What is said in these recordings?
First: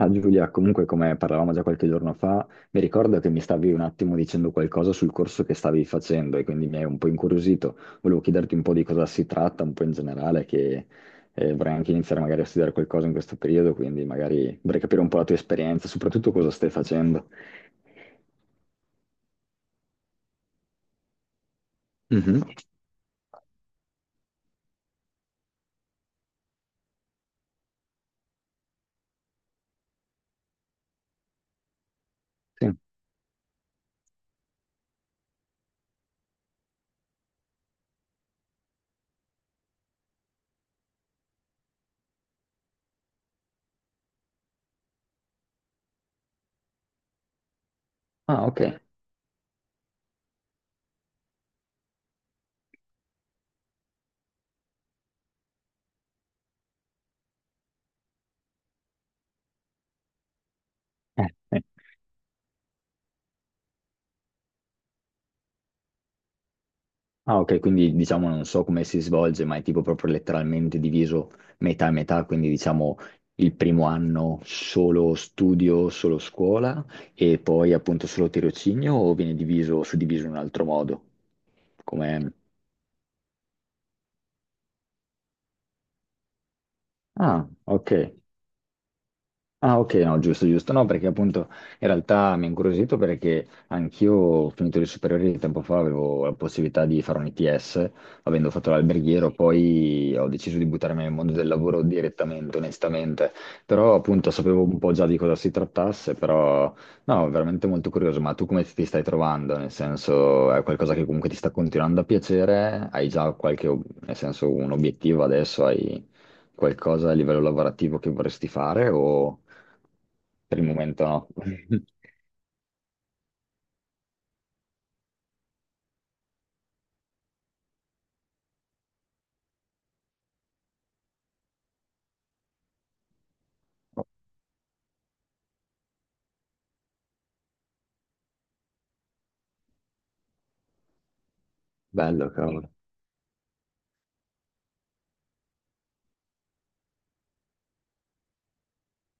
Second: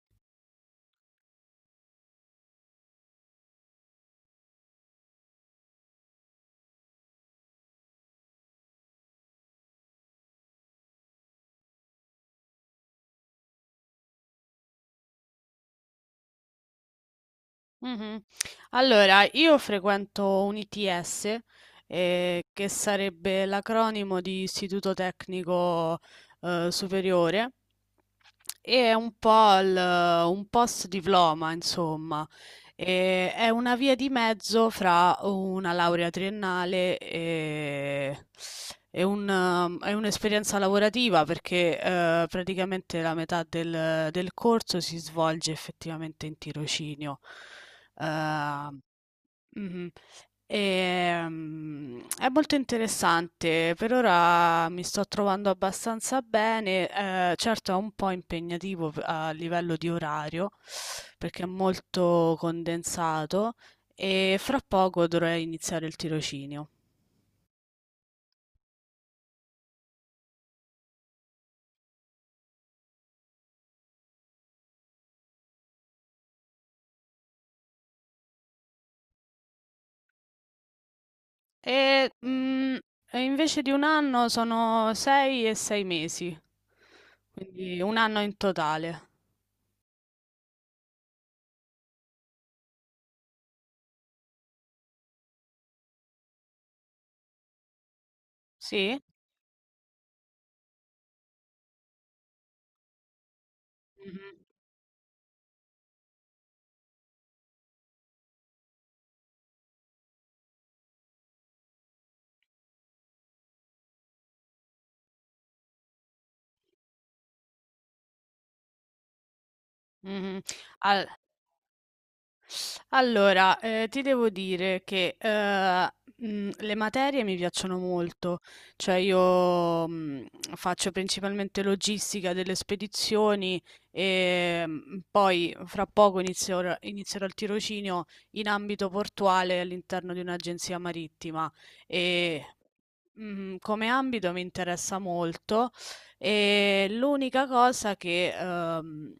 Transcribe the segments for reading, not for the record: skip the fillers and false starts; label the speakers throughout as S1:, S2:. S1: Ah, Giulia, comunque come parlavamo già qualche giorno fa, mi ricordo che mi stavi un attimo dicendo qualcosa sul corso che stavi facendo e quindi mi hai un po' incuriosito. Volevo chiederti un po' di cosa si tratta, un po' in generale, che vorrei anche iniziare magari a studiare qualcosa in questo periodo, quindi magari vorrei capire un po' la tua esperienza, soprattutto cosa stai facendo.
S2: Mh-mh. Allora, io frequento un ITS,
S1: Mhm,
S2: che sarebbe l'acronimo di Istituto Tecnico, Superiore e è un po' un post-diploma, insomma.
S1: sì.
S2: E è una via di mezzo fra una laurea triennale e un'esperienza lavorativa, perché praticamente la metà del corso si svolge effettivamente in tirocinio.
S1: Ah, ok.
S2: Ehm, Mhm. È molto interessante, per ora mi sto trovando abbastanza bene, certo è un po' impegnativo a livello di orario perché è
S1: Eh.
S2: molto condensato e fra poco dovrei iniziare il tirocinio.
S1: Ah, ok, quindi diciamo non so come si svolge, ma è tipo proprio letteralmente diviso metà e metà, quindi diciamo il primo anno solo studio, solo scuola e poi appunto solo tirocinio o viene diviso, suddiviso in un altro modo?
S2: E,
S1: Come?
S2: mm, e invece di un anno sono 6 e 6 mesi,
S1: Ah,
S2: quindi
S1: ok.
S2: un anno in totale.
S1: Ah, ok, no, giusto, giusto. No, perché appunto in realtà mi ha incuriosito perché anch'io, ho finito le superiori tempo fa, avevo la possibilità di fare un ITS, avendo fatto
S2: Sì?
S1: l'alberghiero, poi ho deciso di buttarmi nel mondo del lavoro direttamente, onestamente. Però appunto
S2: Mhm.
S1: sapevo un po' già di cosa si trattasse, però no, veramente molto curioso. Ma tu come ti stai trovando? Nel senso, è qualcosa che comunque ti sta continuando a piacere? Hai già nel senso, un obiettivo adesso? Hai qualcosa a livello lavorativo che vorresti fare o?
S2: Mhm.
S1: Per il momento
S2: Al-
S1: no.
S2: Allora, ti devo dire che, le materie mi piacciono molto, cioè io, faccio principalmente logistica delle spedizioni, poi fra poco inizierò il tirocinio in ambito portuale all'interno di un'agenzia marittima,
S1: Bello,
S2: e
S1: cavolo.
S2: Come ambito mi interessa molto e l'unica cosa che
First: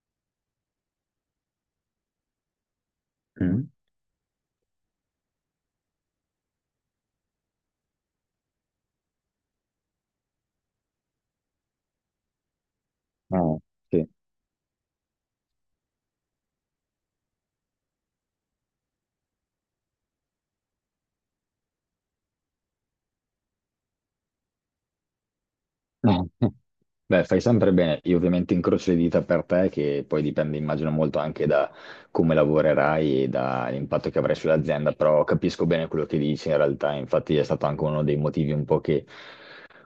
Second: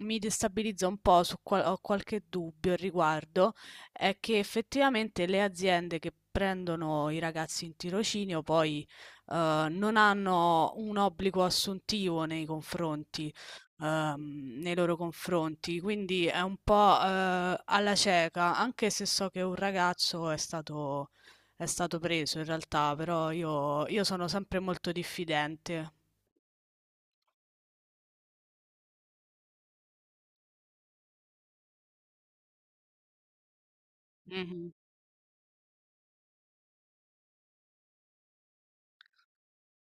S2: mi destabilizza un po', ho qualche dubbio al riguardo,
S1: Mm.
S2: è che effettivamente le aziende che prendono i ragazzi in tirocinio poi non hanno un obbligo assuntivo
S1: Ah, sì.
S2: nei loro confronti, quindi è un po' alla cieca, anche se so che un ragazzo è stato preso in realtà, però io sono sempre molto diffidente.
S1: Beh, fai sempre bene. Io ovviamente incrocio le dita per te, che poi dipende, immagino, molto anche da come lavorerai e dall'impatto che avrai
S2: Mh-mh.
S1: sull'azienda, però capisco bene quello che dici in realtà. Infatti è stato anche uno dei motivi un po' che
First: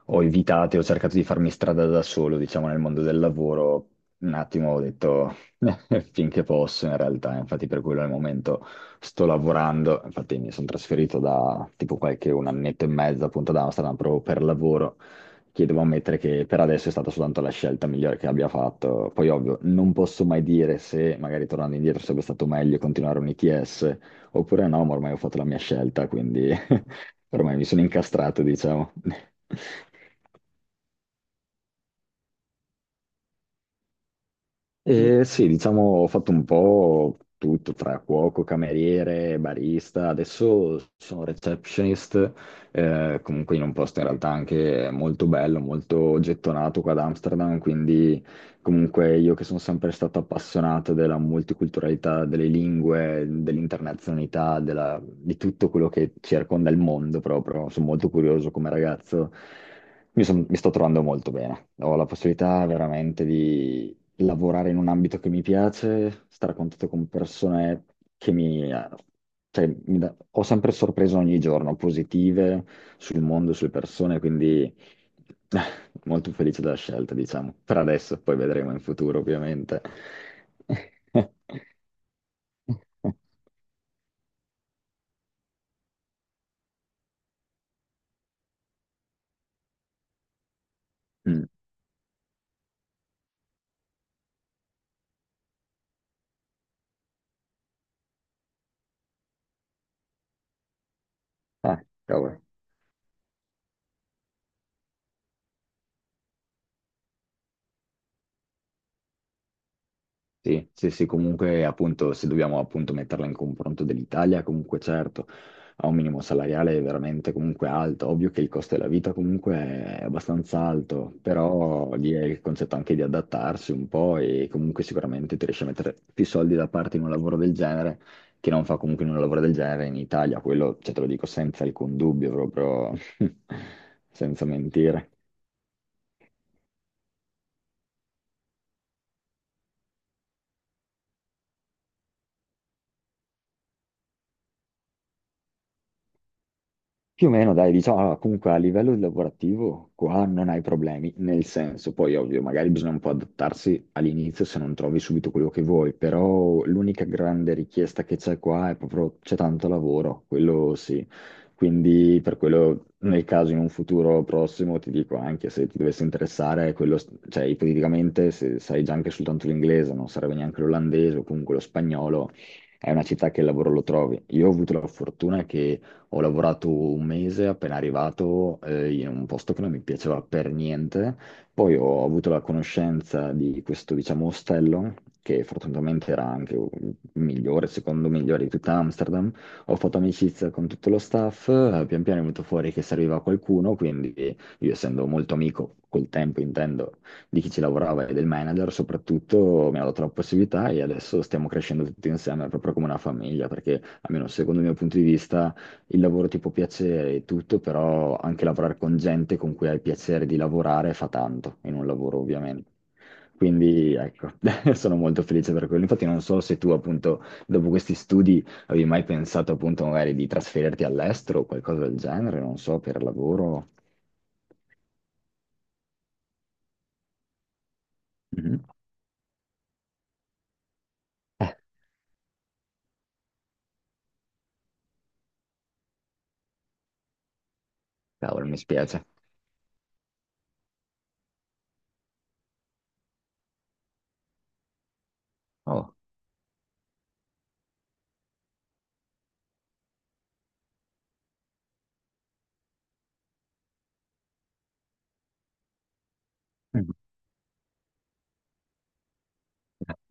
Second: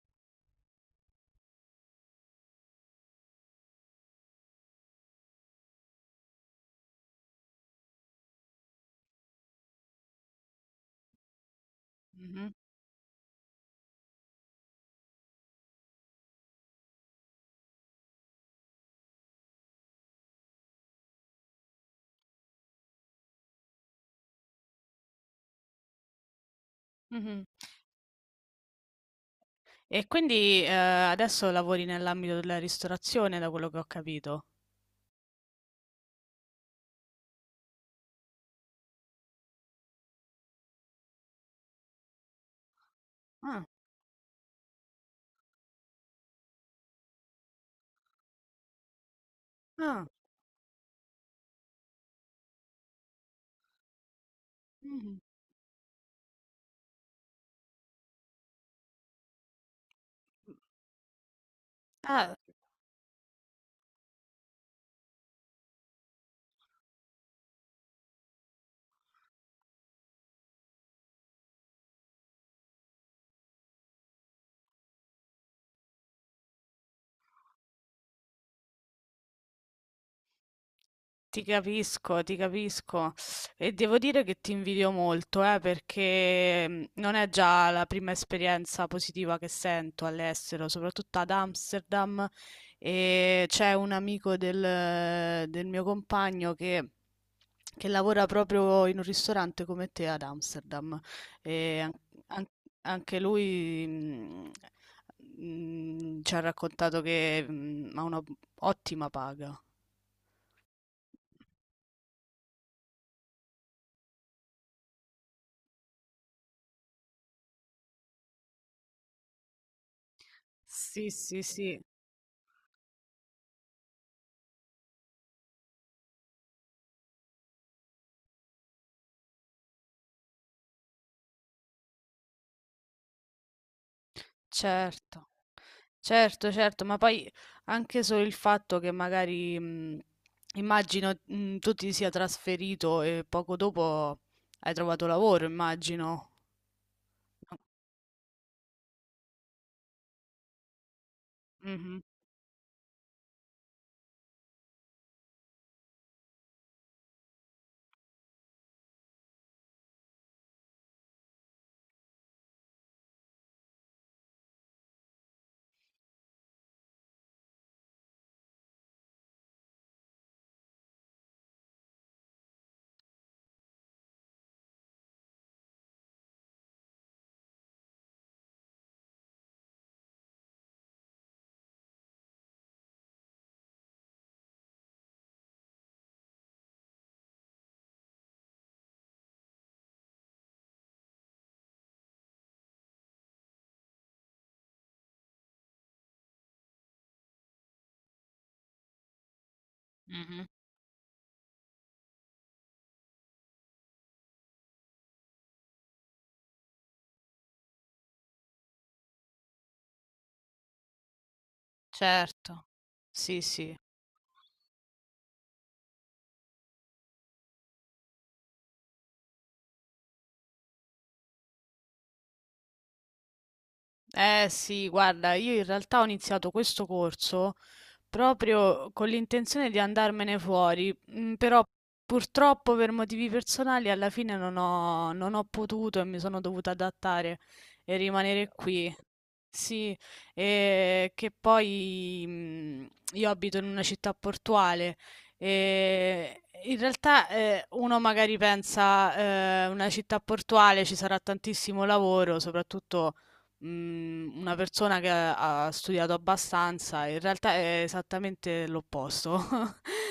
S1: ho cercato di farmi strada da solo, diciamo, nel mondo del lavoro. Un attimo ho detto finché posso, in realtà, infatti per quello al momento sto lavorando, infatti mi sono trasferito da tipo qualche un
S2: Mh-mh,
S1: annetto e mezzo appunto ad Amsterdam proprio per lavoro, che devo ammettere che per adesso è stata soltanto la scelta migliore che abbia fatto. Poi ovvio, non posso mai dire se magari tornando indietro sarebbe stato meglio continuare un ITS oppure no, ma ormai ho fatto la mia scelta, quindi
S2: mh-mh.
S1: ormai mi sono incastrato, diciamo.
S2: E quindi, adesso lavori nell'ambito della ristorazione da quello che ho capito.
S1: E sì, diciamo, ho fatto un po' tutto tra cuoco, cameriere, barista. Adesso sono receptionist, comunque in
S2: Ah,
S1: un posto in realtà anche molto bello, molto gettonato qua ad Amsterdam. Quindi, comunque, io che sono sempre
S2: ah,
S1: stato appassionato della multiculturalità, delle lingue, dell'internazionalità,
S2: mh-mh.
S1: di tutto quello che circonda il mondo proprio. Sono molto curioso come ragazzo. Mi sto trovando molto bene. Ho la
S2: Ah,
S1: possibilità veramente lavorare in un ambito che mi piace, stare a contatto con persone che mi. Cioè, ho sempre sorpreso ogni giorno, positive sul mondo, sulle persone, quindi molto felice della scelta, diciamo. Per adesso, poi vedremo in futuro, ovviamente.
S2: ti capisco, ti capisco e devo dire che ti invidio molto, perché non è già la prima esperienza positiva che sento all'estero, soprattutto ad
S1: Mm.
S2: Amsterdam e c'è un amico del mio compagno che lavora proprio in un ristorante come te ad Amsterdam e
S1: Ah, cavolo.
S2: an- anche lui ci ha raccontato che ha una ottima paga.
S1: Sì, sì, sì, comunque appunto se dobbiamo appunto metterla in confronto dell'Italia, comunque certo ha un minimo salariale veramente comunque alto, ovvio che il costo della vita comunque è abbastanza
S2: Sì,
S1: alto,
S2: sì, sì.
S1: però lì è il concetto anche di adattarsi un po' e comunque sicuramente ti riesci a mettere più soldi da parte in un lavoro del genere che non fa comunque in un lavoro del genere in Italia, quello cioè, te lo dico senza alcun dubbio, proprio senza mentire.
S2: Certo, certo, certo, ma poi anche solo il fatto che magari immagino tu ti sia trasferito e poco dopo hai trovato lavoro, immagino.
S1: Più o meno, dai, diciamo, allora, comunque a livello lavorativo qua non hai problemi, nel senso,
S2: Mhm,
S1: poi ovvio, magari bisogna un po' adattarsi all'inizio se non trovi subito quello che vuoi, però l'unica grande richiesta che c'è qua è proprio c'è tanto lavoro, quello sì. Quindi per quello, nel caso in un futuro prossimo, ti dico anche se ti dovesse interessare, quello, cioè ipoteticamente se sai già anche soltanto l'inglese, non sarebbe neanche l'olandese o comunque lo spagnolo, è una città che il lavoro lo trovi. Io ho avuto la fortuna che ho lavorato un mese appena arrivato in un posto che non mi piaceva per niente. Poi ho avuto la conoscenza di questo, diciamo, ostello, che fortunatamente era anche il migliore, secondo migliore di tutta Amsterdam. Ho fatto amicizia con tutto lo staff, pian piano è venuto fuori che serviva qualcuno, quindi io essendo molto amico col tempo, intendo, di chi ci lavorava e del manager, soprattutto mi ha dato la
S2: mhm,
S1: possibilità e adesso stiamo crescendo tutti insieme, proprio come una famiglia, perché almeno secondo il mio punto di vista il lavoro ti può piacere e tutto, però anche lavorare con gente con cui hai piacere di lavorare fa tanto in un lavoro,
S2: certo,
S1: ovviamente.
S2: sì, sì.
S1: Quindi ecco, sono molto felice per quello. Infatti non so se tu appunto dopo questi studi avevi mai pensato appunto magari di trasferirti all'estero o qualcosa del genere, non so, per lavoro.
S2: Eh sì, guarda, io in realtà ho iniziato questo corso
S1: Mhm.
S2: proprio con l'intenzione di andarmene fuori,
S1: Eh,
S2: però purtroppo per motivi personali alla fine non ho potuto e mi sono dovuta adattare e
S1: Cavolo,
S2: rimanere
S1: mi
S2: qui.
S1: spiace.
S2: Sì, e che poi io abito in una città portuale
S1: Oh.
S2: e in realtà uno magari pensa una città portuale ci sarà tantissimo lavoro, soprattutto una persona che ha studiato abbastanza, in realtà è esattamente l'opposto.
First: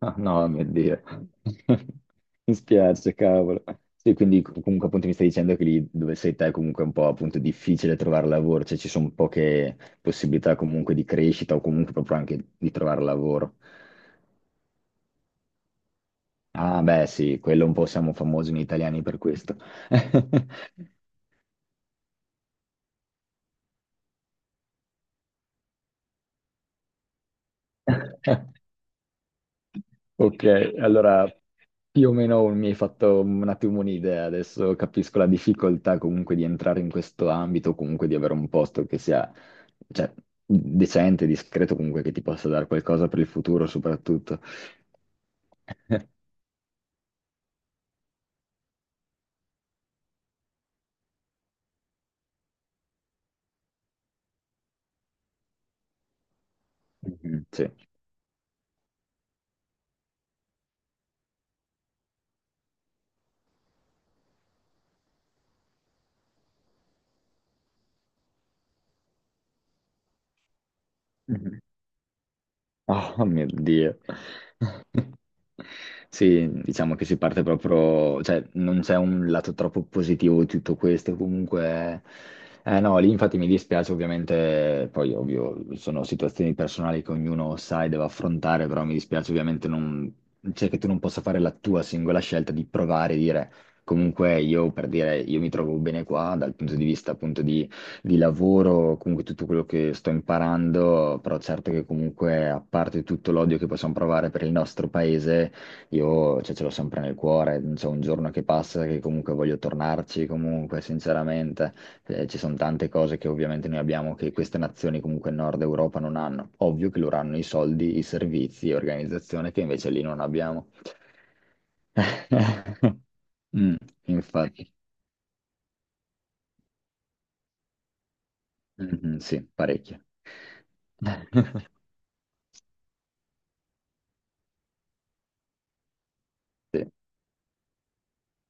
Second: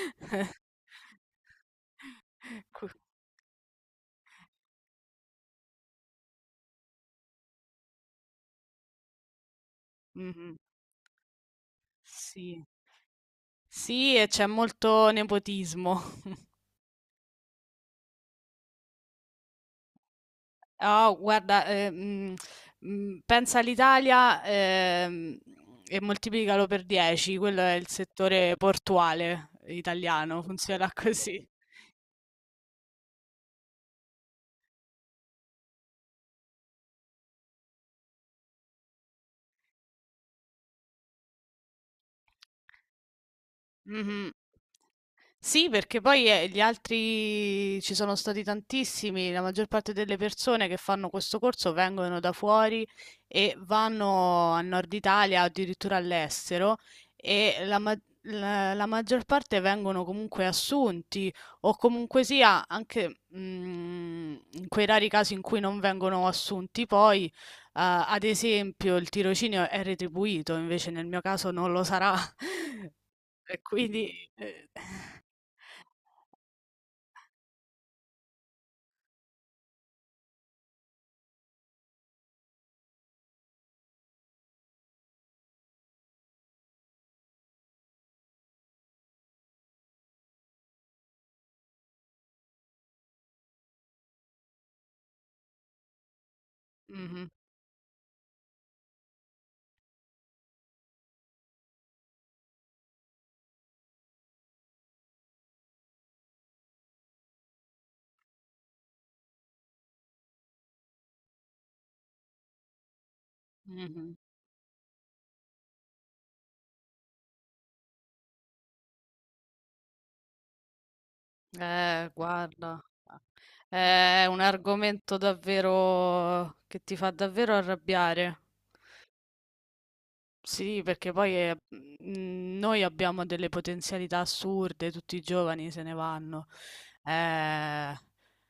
S1: Ah, no, mio Dio. Mi
S2: Cu-
S1: spiace, cavolo. Sì, quindi comunque appunto mi stai dicendo che lì dove sei te è comunque un po' appunto difficile trovare lavoro, cioè ci sono poche
S2: Mhm.
S1: possibilità comunque di crescita o comunque proprio anche
S2: Sì.
S1: di trovare lavoro.
S2: Sì, e c'è molto nepotismo.
S1: Ah, beh, sì, quello un po' siamo famosi noi italiani per questo.
S2: Oh, guarda, pensa all'Italia, e moltiplicalo per 10, quello è il settore portuale italiano,
S1: Ok,
S2: funziona
S1: allora
S2: così.
S1: più o meno mi hai fatto un attimo un'idea, adesso capisco la difficoltà comunque di entrare in questo ambito, comunque di avere un posto che sia, cioè, decente, discreto, comunque che ti possa dare qualcosa per il futuro
S2: Mhm.
S1: soprattutto.
S2: Sì, perché poi gli altri ci sono stati tantissimi, la maggior parte delle persone che fanno questo corso vengono da fuori e vanno a Nord Italia, addirittura all'estero,
S1: Mhm,
S2: e
S1: sì.
S2: la, ma- la- la maggior parte vengono comunque assunti o comunque sia, anche in quei rari casi in cui non vengono assunti, poi ad esempio il tirocinio è retribuito, invece nel mio caso non lo sarà.
S1: Oh mio
S2: E
S1: Dio.
S2: quindi. eh,
S1: Sì, diciamo che si parte proprio, cioè non c'è un lato troppo positivo di tutto questo, comunque, eh no, lì infatti mi dispiace ovviamente, poi ovvio sono situazioni personali che ognuno sa e deve affrontare, però mi dispiace ovviamente non, cioè che tu non possa fare la tua singola scelta di provare e dire comunque io per dire io mi trovo bene qua dal punto di vista
S2: Mh-mh,
S1: appunto di lavoro, comunque tutto quello che sto imparando, però certo che comunque a parte tutto l'odio che possiamo provare per il nostro paese, io cioè, ce l'ho sempre nel cuore, non c'è un giorno che passa che comunque voglio tornarci, comunque sinceramente ci sono tante cose che ovviamente noi
S2: mh-mh.
S1: abbiamo che queste nazioni comunque in Nord Europa non hanno. Ovvio che loro hanno i soldi, i servizi e organizzazione che invece lì non abbiamo.
S2: Guarda,
S1: Mm,
S2: è un
S1: infatti.
S2: argomento davvero che ti fa davvero arrabbiare.
S1: Mhm, sì, parecchio.
S2: Sì, perché poi, noi abbiamo delle potenzialità assurde, tutti i giovani se ne vanno.
S1: Sì.
S2: Eh,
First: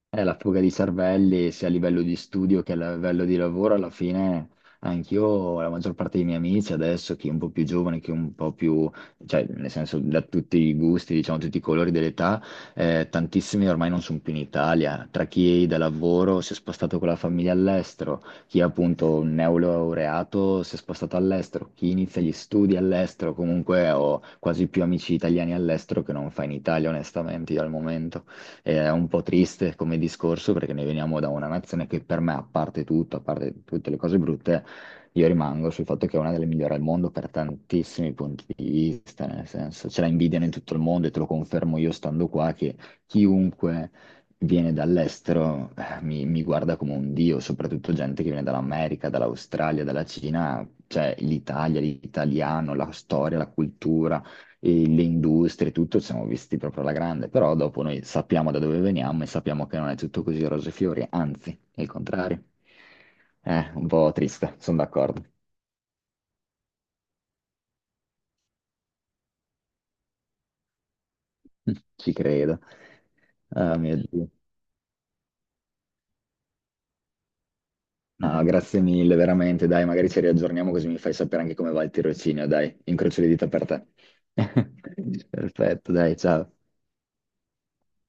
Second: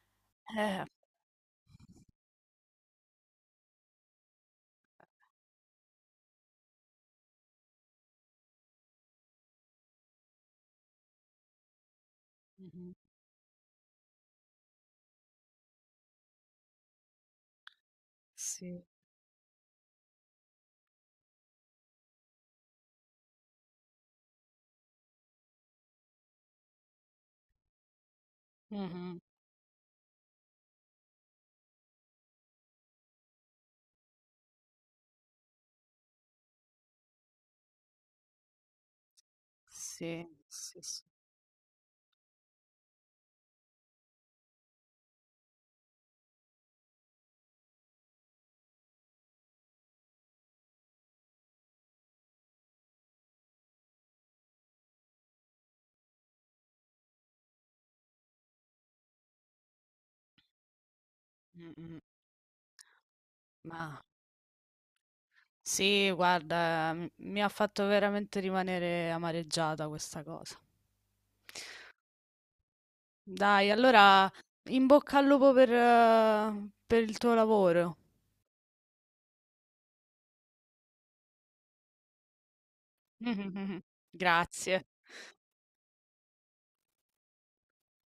S1: È la fuga di
S2: eh.
S1: cervelli sia a livello di studio che a livello di lavoro, alla fine anch'io, la maggior parte dei miei amici adesso, chi è un po' più giovane, chi è un po' più, cioè nel senso da tutti i gusti, diciamo tutti i colori dell'età,
S2: Mh-mh.
S1: tantissimi ormai non sono più in Italia, tra chi da lavoro si è spostato con la famiglia all'estero, chi è
S2: Sì.
S1: appunto un neolaureato si è spostato all'estero, chi inizia gli studi all'estero, comunque ho quasi più amici italiani all'estero che non fa in Italia, onestamente, io al momento. È un
S2: Mh-mh.
S1: po' triste come discorso perché noi veniamo da una nazione che per me, a parte tutto, a parte tutte le cose brutte, io rimango sul fatto che è una delle migliori al mondo per tantissimi punti di vista, nel senso ce la
S2: Sì,
S1: invidiano in tutto
S2: sì,
S1: il
S2: sì.
S1: mondo e te lo confermo io stando qua che chiunque viene dall'estero mi guarda come un dio, soprattutto gente che viene dall'America, dall'Australia, dalla Cina, cioè l'Italia, l'italiano, la storia, la cultura e le industrie, tutto, siamo visti proprio alla grande, però dopo noi sappiamo da dove veniamo e sappiamo che non è tutto così rose e fiori, anzi, è il
S2: Mh-mh.
S1: contrario. Un
S2: Ma
S1: po' triste, sono d'accordo,
S2: sì, guarda, m mi ha fatto veramente rimanere amareggiata questa cosa.
S1: ci credo.
S2: Dai,
S1: Ah, mio Dio.
S2: allora in bocca al lupo per il tuo lavoro.
S1: No, grazie mille, veramente, dai, magari ci riaggiorniamo così mi fai sapere anche come va il tirocinio, dai, incrocio le dita per te.
S2: Grazie.
S1: Perfetto, dai, ciao.